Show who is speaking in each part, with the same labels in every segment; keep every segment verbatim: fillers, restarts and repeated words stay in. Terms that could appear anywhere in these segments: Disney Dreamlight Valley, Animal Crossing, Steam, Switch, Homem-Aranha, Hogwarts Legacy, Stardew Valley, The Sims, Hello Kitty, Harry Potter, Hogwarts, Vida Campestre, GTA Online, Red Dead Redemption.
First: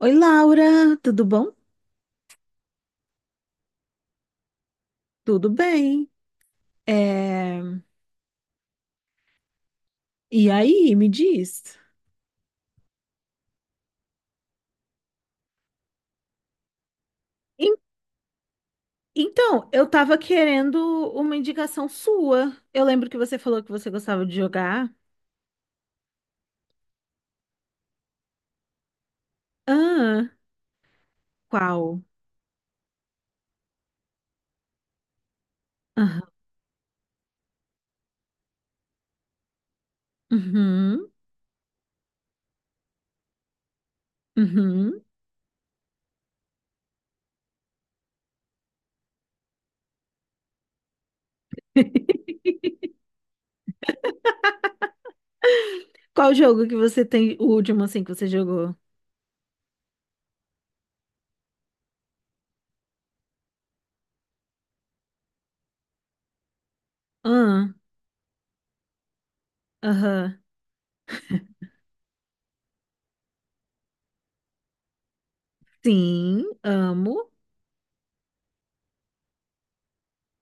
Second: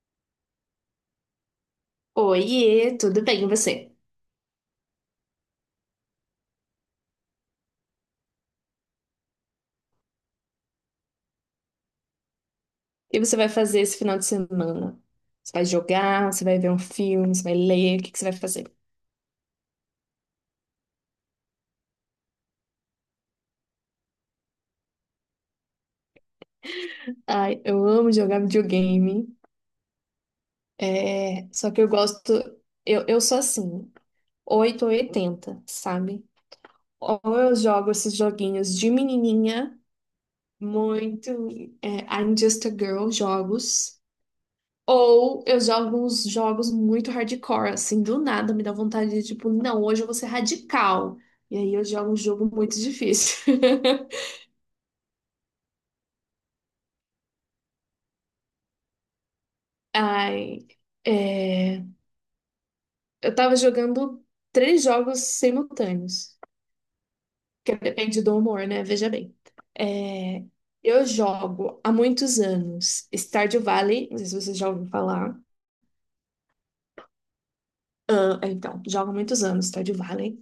Speaker 1: Oi, Laura, tudo bom?
Speaker 2: Oiê, tudo bem, e você?
Speaker 1: Tudo bem. É, E aí, me diz.
Speaker 2: O que você vai fazer esse final de semana? Você vai jogar, você vai ver um filme, você vai
Speaker 1: En-
Speaker 2: ler, o que que você vai fazer?
Speaker 1: Então, eu tava querendo uma indicação sua. Eu lembro que você falou que você gostava de jogar.
Speaker 2: Ai, eu amo jogar videogame,
Speaker 1: Ah,
Speaker 2: é, só que eu
Speaker 1: qual?
Speaker 2: gosto, eu, eu sou assim, oito ou oitenta, sabe?
Speaker 1: Aham.
Speaker 2: Ou eu jogo esses joguinhos de menininha,
Speaker 1: Uhum,
Speaker 2: muito, é, I'm Just a Girl jogos.
Speaker 1: uhum.
Speaker 2: Ou eu jogo uns jogos muito hardcore, assim, do nada me dá vontade de, tipo, não, hoje eu vou ser radical. E aí eu jogo um jogo muito difícil.
Speaker 1: Qual jogo que você tem, o último assim que você jogou?
Speaker 2: Ai, é, eu tava jogando três jogos simultâneos,
Speaker 1: Ah,
Speaker 2: que depende do humor, né? Veja bem.
Speaker 1: aham.
Speaker 2: É, eu jogo há muitos anos Stardew Valley, não sei se vocês já ouviram falar.
Speaker 1: Sim, amo.
Speaker 2: Ah, então, jogo há muitos anos Stardew Valley.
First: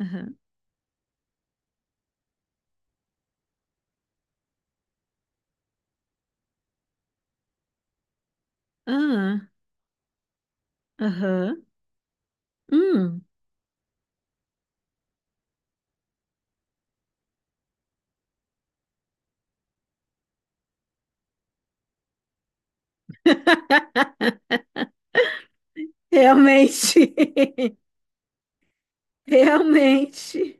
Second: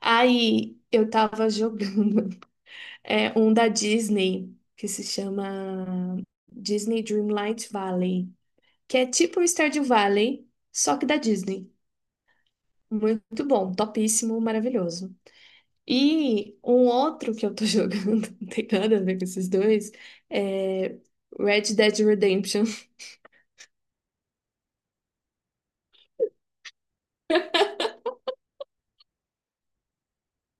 Speaker 1: Aham.
Speaker 2: eu tava jogando. É um da Disney, que se chama Disney Dreamlight Valley, que é tipo o
Speaker 1: Ah,
Speaker 2: Stardew Valley, só que da
Speaker 1: aham.
Speaker 2: Disney.
Speaker 1: Hum,
Speaker 2: Muito bom, topíssimo, maravilhoso. E um outro que eu tô jogando, não tem nada a ver com esses dois, é Red Dead Redemption.
Speaker 1: realmente. Realmente.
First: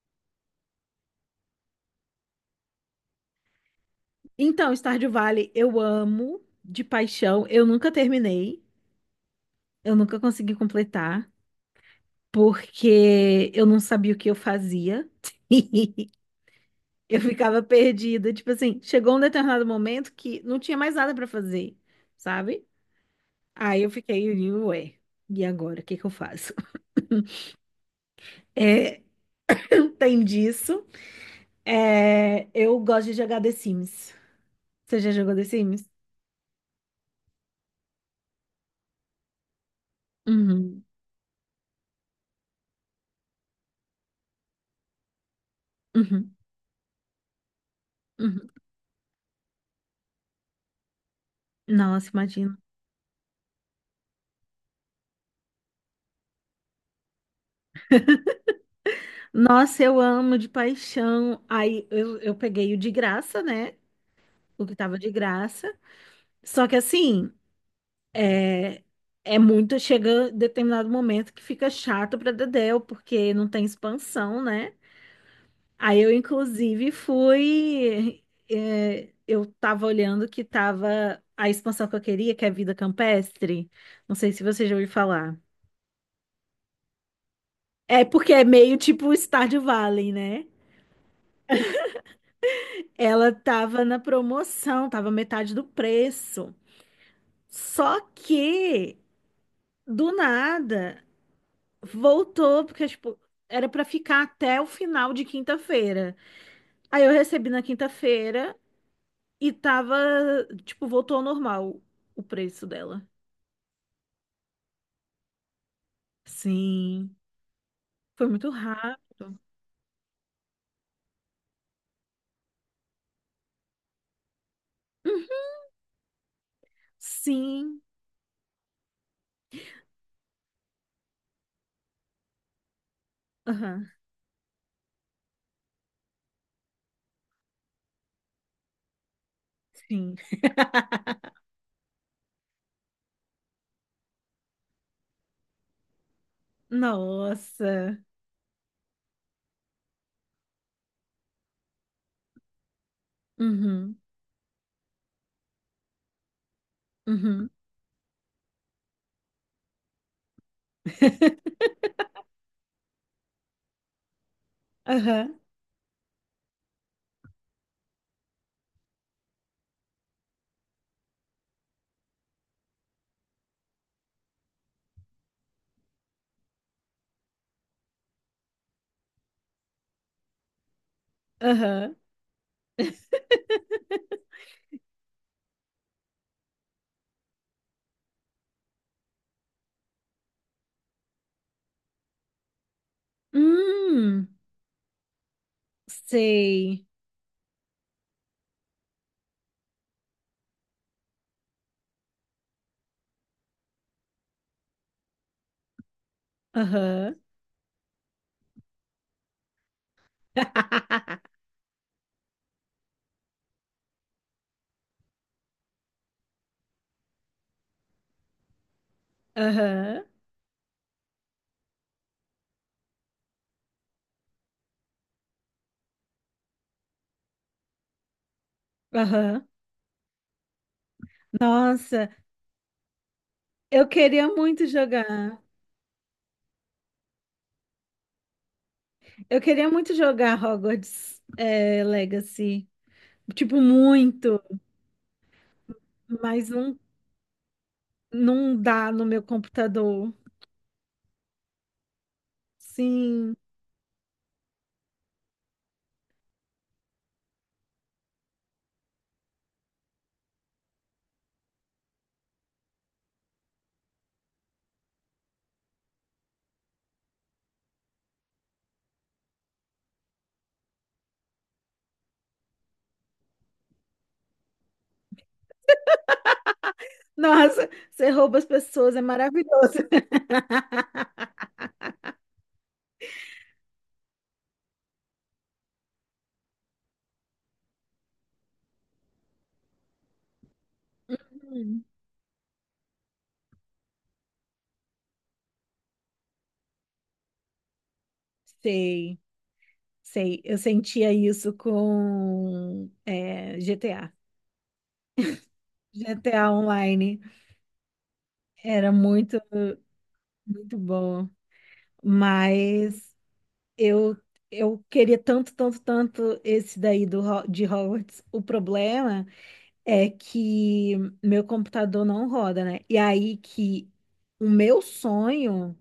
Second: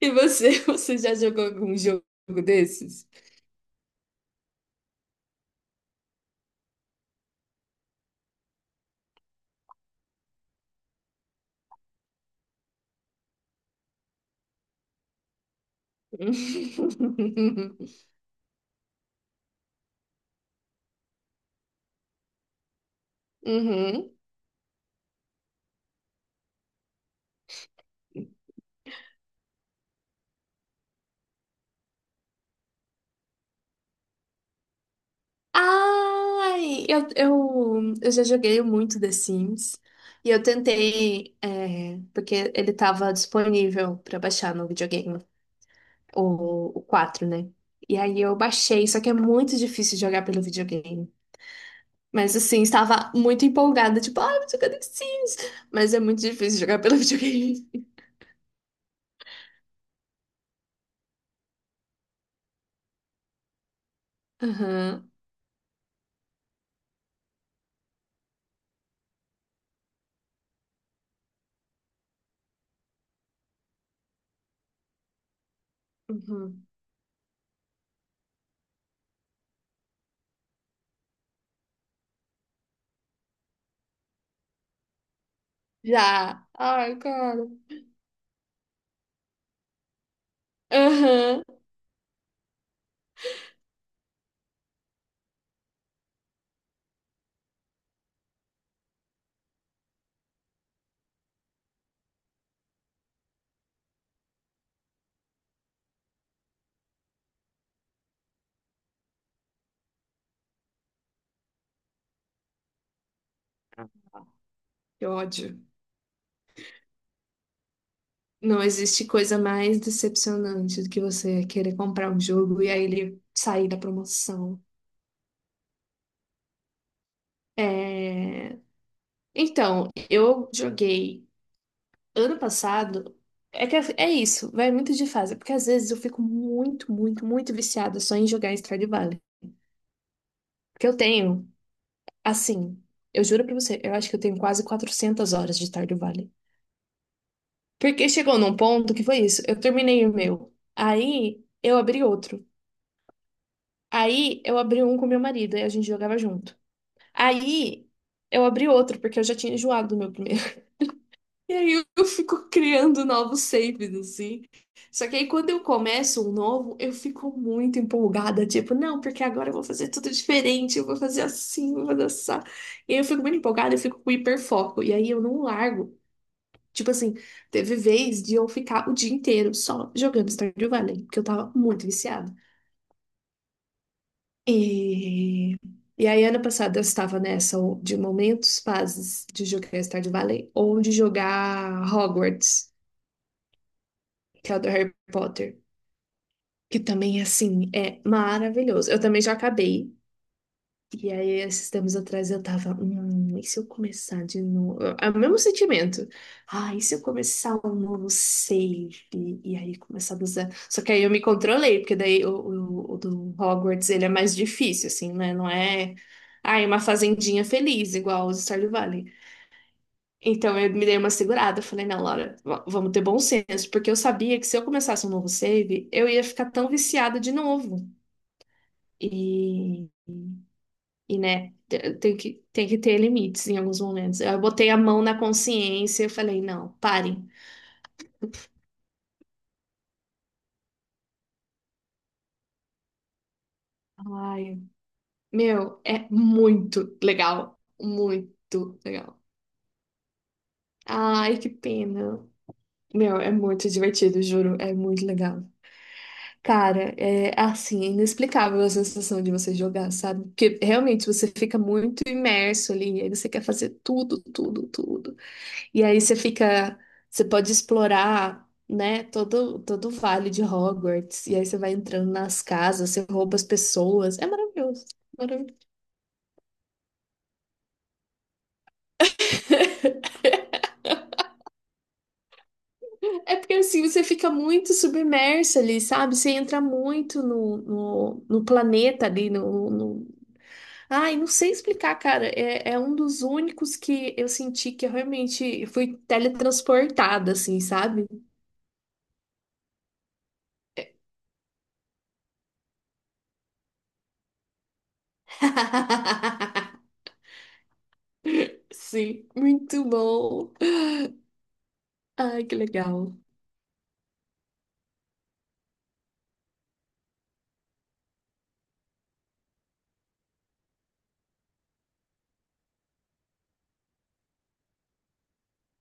Speaker 2: E você, você já jogou algum jogo desses?
Speaker 1: Então, Stardew Valley eu amo de paixão. Eu nunca terminei, eu nunca consegui completar, porque eu não sabia o que eu fazia. Eu ficava perdida, tipo assim, chegou um determinado momento que não tinha mais nada pra fazer, sabe? Aí eu
Speaker 2: Uhum.
Speaker 1: fiquei, ué, e agora, o que que eu faço? É, tem disso. É, eu gosto de jogar The Sims. Você já jogou The Sims?
Speaker 2: Ai, eu, eu, eu já joguei muito The Sims. E eu
Speaker 1: Uhum,
Speaker 2: tentei, é, porque ele estava disponível para baixar no videogame,
Speaker 1: uhum,
Speaker 2: o, o quatro, né? E aí eu
Speaker 1: uhum.
Speaker 2: baixei, só que é muito difícil jogar pelo videogame.
Speaker 1: Nossa,
Speaker 2: Mas
Speaker 1: imagina.
Speaker 2: assim, estava muito empolgada, tipo, ai, vou jogar The Sims. Mas é muito difícil jogar pelo videogame.
Speaker 1: Nossa, eu amo de paixão. Aí eu, eu peguei o de graça, né? O que tava
Speaker 2: Aham,
Speaker 1: de graça. Só que assim, é, é muito. Chega determinado momento que fica chato pra Dedéu, porque não tem expansão, né? Aí eu,
Speaker 2: uhum.
Speaker 1: inclusive, fui. é, eu tava olhando que tava a expansão que eu queria, que é Vida Campestre. Não sei se você já ouviu falar.
Speaker 2: Já. Ai, cara.
Speaker 1: É porque é meio tipo Stardew Valley, né?
Speaker 2: Aham.
Speaker 1: Ela tava na promoção, tava metade do preço. Só que, do nada, voltou, porque, tipo, era pra ficar até o final de quinta-feira. Aí eu recebi na quinta-feira e tava, tipo, voltou ao normal o preço dela.
Speaker 2: Que ódio.
Speaker 1: Sim, foi muito
Speaker 2: Não existe
Speaker 1: rápido.
Speaker 2: coisa mais decepcionante do que você querer comprar um jogo e aí ele sair da promoção.
Speaker 1: Hum, Sim,
Speaker 2: É, Então, eu joguei ano passado. É que
Speaker 1: aham,
Speaker 2: é isso, vai muito de fase, porque às vezes eu fico muito, muito, muito viciada só em jogar em Stardew Valley.
Speaker 1: sim.
Speaker 2: Porque eu tenho, assim, eu juro pra você, eu acho que eu tenho quase quatrocentas horas de Stardew Valley.
Speaker 1: Nossa.
Speaker 2: Porque chegou num ponto que foi isso, eu terminei o meu, aí eu abri outro.
Speaker 1: Uhum,
Speaker 2: Aí eu abri um com meu marido e a gente jogava junto.
Speaker 1: uhum.
Speaker 2: Aí eu abri outro, porque eu já tinha enjoado do meu primeiro. E aí eu eu fico criando novos saves, assim. Só que aí
Speaker 1: Aham,
Speaker 2: quando eu começo um novo, eu fico muito empolgada, tipo, não, porque agora eu vou fazer tudo diferente, eu vou fazer assim, eu vou dançar. E aí eu fico muito empolgada, eu fico com hiperfoco. E aí eu não largo. Tipo assim, teve vez de eu ficar o dia inteiro só jogando Stardew Valley, porque eu tava muito
Speaker 1: aham.
Speaker 2: viciada. E, e aí, ano passado, eu estava nessa o- de momentos fases de jogar Stardew Valley ou de jogar Hogwarts,
Speaker 1: Hum.
Speaker 2: que é o do Harry Potter, que
Speaker 1: Sei.
Speaker 2: também, assim, é maravilhoso. Eu também já acabei. E aí, esses tempos atrás, eu tava, hum, e se eu começar de novo? É o mesmo sentimento. Ah, e se eu
Speaker 1: Aham.
Speaker 2: começar um novo save? E aí, começar do zero. Só que aí eu me controlei, porque daí o, o, o do Hogwarts, ele é mais difícil, assim, né? Não é, ah, é uma fazendinha feliz, igual os Stardew Valley.
Speaker 1: Aham.
Speaker 2: Então, eu me dei uma segurada. Eu falei, não, Laura, v- vamos ter bom senso. Porque eu sabia que se eu começasse um novo save, eu ia ficar tão viciada de novo.
Speaker 1: Aham.
Speaker 2: E... E, né, te-
Speaker 1: Nossa,
Speaker 2: tem que, tem que ter limites em alguns
Speaker 1: eu
Speaker 2: momentos.
Speaker 1: queria
Speaker 2: Eu
Speaker 1: muito
Speaker 2: botei a mão na
Speaker 1: jogar.
Speaker 2: consciência e falei, não, parem.
Speaker 1: Eu queria muito jogar Hogwarts, eh, Legacy. Tipo, muito,
Speaker 2: Ai, meu, é
Speaker 1: mas não,
Speaker 2: muito legal.
Speaker 1: não
Speaker 2: Muito
Speaker 1: dá no
Speaker 2: legal.
Speaker 1: meu computador.
Speaker 2: Ai, que pena. Meu, é
Speaker 1: Sim.
Speaker 2: muito divertido, juro. É muito legal. Cara, é assim, inexplicável a sensação de você jogar, sabe? Porque realmente você fica muito imerso ali, aí você quer fazer tudo, tudo, tudo. E aí você fica, você pode explorar, né, todo, todo o vale de Hogwarts. E aí você vai entrando nas casas, você rouba as pessoas. É maravilhoso. Maravilhoso.
Speaker 1: Nossa, você rouba as pessoas, é maravilhoso.
Speaker 2: É porque assim você fica muito submerso ali, sabe? Você entra muito no, no, no planeta ali, no, no... Ai, não sei
Speaker 1: Hum,
Speaker 2: explicar, cara. É, é um dos únicos que eu senti que eu realmente fui teletransportada, assim, sabe?
Speaker 1: sei, sei. Eu sentia isso com eh, G T A. G T A Online era
Speaker 2: Sim,
Speaker 1: muito,
Speaker 2: muito bom.
Speaker 1: muito bom.
Speaker 2: Ai, que
Speaker 1: Mas
Speaker 2: legal.
Speaker 1: eu, eu queria tanto, tanto, tanto esse daí do, Ho- de Hogwarts. O problema é que meu computador não roda, né? E aí que o meu sonho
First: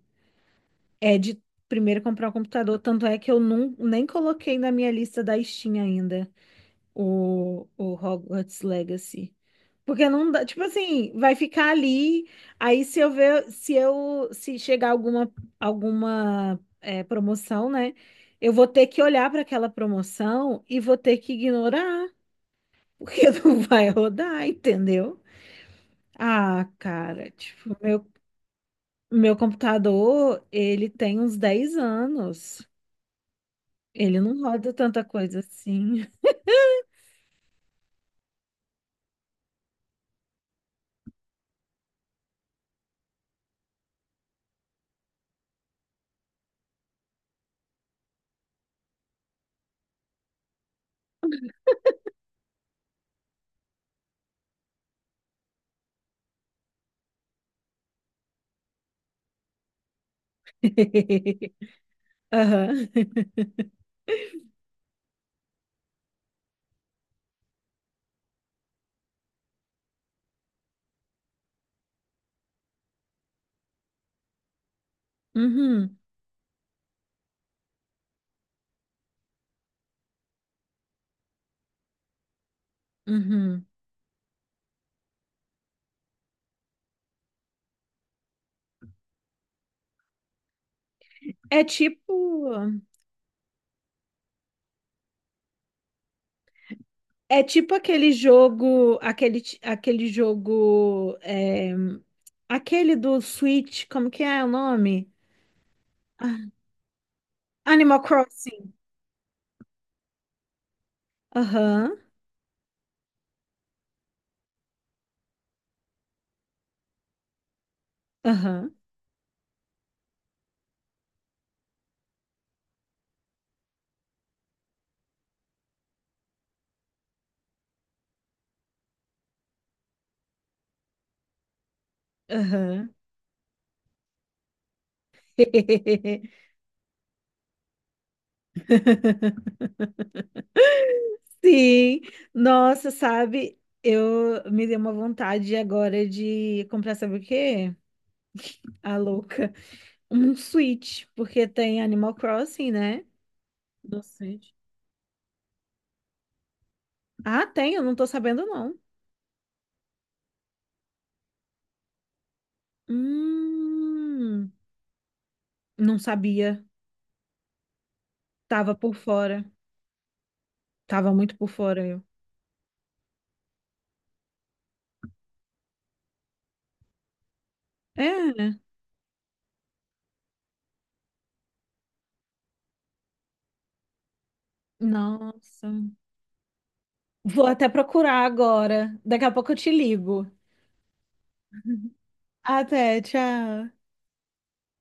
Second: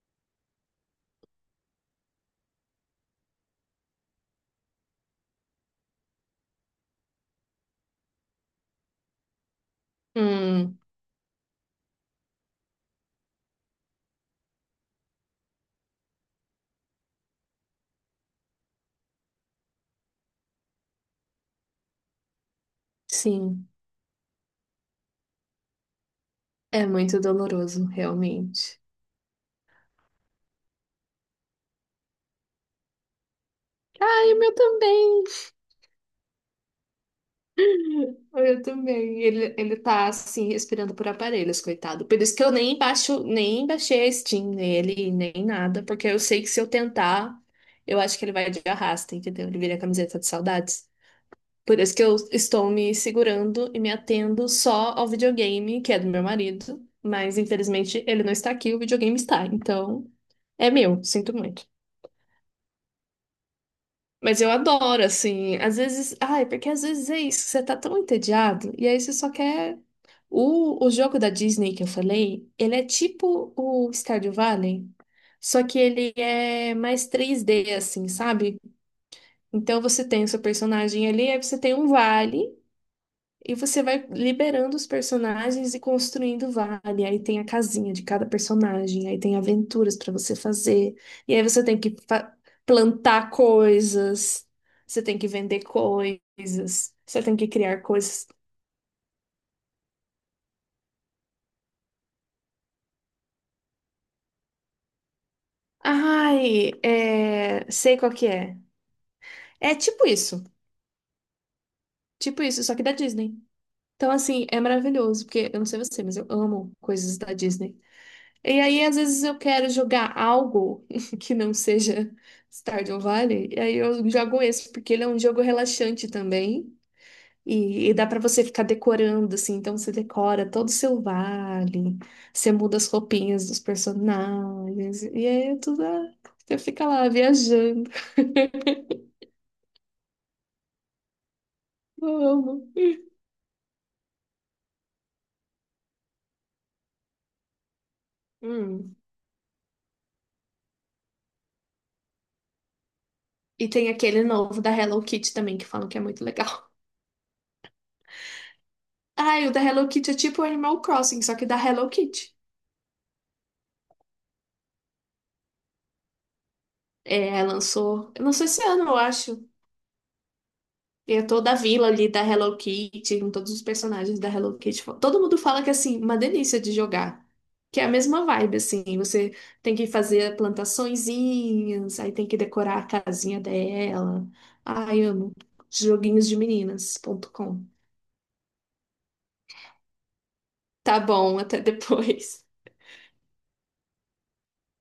Speaker 1: é de primeiro comprar um computador. Tanto é que eu não, nem coloquei na minha lista da Steam ainda o, o Hogwarts Legacy. Porque não dá, tipo
Speaker 2: Hum,
Speaker 1: assim, vai ficar ali, aí se eu ver, se eu, se chegar alguma, alguma é, promoção, né, eu vou ter que olhar para aquela promoção e vou ter que ignorar, porque não
Speaker 2: sim,
Speaker 1: vai rodar, entendeu? Ah,
Speaker 2: é muito
Speaker 1: cara, tipo,
Speaker 2: doloroso,
Speaker 1: meu,
Speaker 2: realmente.
Speaker 1: meu computador, ele tem uns dez anos, ele
Speaker 2: Ai, o
Speaker 1: não
Speaker 2: meu
Speaker 1: roda tanta
Speaker 2: também.
Speaker 1: coisa assim.
Speaker 2: O meu também. Ele, ele tá assim, respirando por aparelhos, coitado. Por isso que eu nem baixo, nem baixei a Steam nele, nem nada, porque eu sei que se eu tentar, eu acho que ele vai de arrasta, entendeu? Ele vira camiseta de saudades. Por isso que eu estou me segurando e me atendo só ao videogame, que é do meu marido. Mas infelizmente ele não está aqui, o videogame está. Então, é meu, sinto muito.
Speaker 1: Aham.
Speaker 2: Mas eu adoro, assim. Às vezes. Ai, porque às vezes é isso. Você tá tão entediado. E aí você só quer. O, o jogo da Disney que eu falei, ele é tipo o Stardew Valley. Só que
Speaker 1: Uhum,
Speaker 2: ele é mais três D, assim, sabe? Então você tem o seu personagem ali, aí você tem um vale. E
Speaker 1: uhum.
Speaker 2: você vai liberando os personagens e construindo vale. Aí tem a casinha de cada personagem, aí tem aventuras pra você fazer. E aí
Speaker 1: É
Speaker 2: você tem que fa-
Speaker 1: tipo,
Speaker 2: plantar coisas, você tem que vender coisas, você tem
Speaker 1: é
Speaker 2: que
Speaker 1: tipo
Speaker 2: criar
Speaker 1: aquele
Speaker 2: coisas.
Speaker 1: jogo, aquele, ti- aquele jogo, é, aquele do Switch, como que é o nome? Ah,
Speaker 2: Ai, é... sei
Speaker 1: Animal
Speaker 2: qual que é.
Speaker 1: Crossing.
Speaker 2: É tipo isso,
Speaker 1: Aham,
Speaker 2: tipo isso, só que da Disney. Então, assim, é maravilhoso, porque eu não sei você, mas eu amo coisas da Disney. E
Speaker 1: aham,
Speaker 2: aí, às vezes, eu quero jogar algo que não seja Stardew Valley, e aí eu jogo esse, porque ele é um jogo relaxante também, e, e dá pra você ficar decorando, assim, então você decora todo o seu vale, você muda as
Speaker 1: aham.
Speaker 2: roupinhas dos personagens, e aí é tudo, ah, você fica lá viajando.
Speaker 1: Sim,
Speaker 2: Eu amo.
Speaker 1: nossa, sabe? Eu me dei uma vontade agora de comprar, sabe o quê?
Speaker 2: Hum.
Speaker 1: A louca. Um Switch, porque tem Animal Crossing, né?
Speaker 2: E tem
Speaker 1: No
Speaker 2: aquele
Speaker 1: Switch.
Speaker 2: novo da Hello Kitty também, que falam que é muito legal.
Speaker 1: Ah, tem, eu não tô sabendo, não.
Speaker 2: Ah, e o da Hello Kitty é tipo Animal Crossing, só que da Hello Kitty.
Speaker 1: Hum. Não sabia.
Speaker 2: É, lançou, eu não sei se
Speaker 1: Tava
Speaker 2: ano,
Speaker 1: por
Speaker 2: eu
Speaker 1: fora.
Speaker 2: acho.
Speaker 1: Tava
Speaker 2: E é
Speaker 1: muito por
Speaker 2: toda a
Speaker 1: fora
Speaker 2: vila
Speaker 1: eu.
Speaker 2: ali da Hello Kitty, com todos os personagens da Hello Kitty. Todo mundo fala que, assim, uma delícia de jogar. Que é a mesma
Speaker 1: É.
Speaker 2: vibe, assim. Você tem que fazer plantaçõezinhas, aí tem que decorar a casinha dela. Ai, amo.
Speaker 1: Nossa.
Speaker 2: Joguinhos de
Speaker 1: Vou
Speaker 2: joguinhos de meninas ponto com.
Speaker 1: até procurar agora. Daqui a pouco eu te ligo.
Speaker 2: Tá bom, até depois.
Speaker 1: Até, tchau.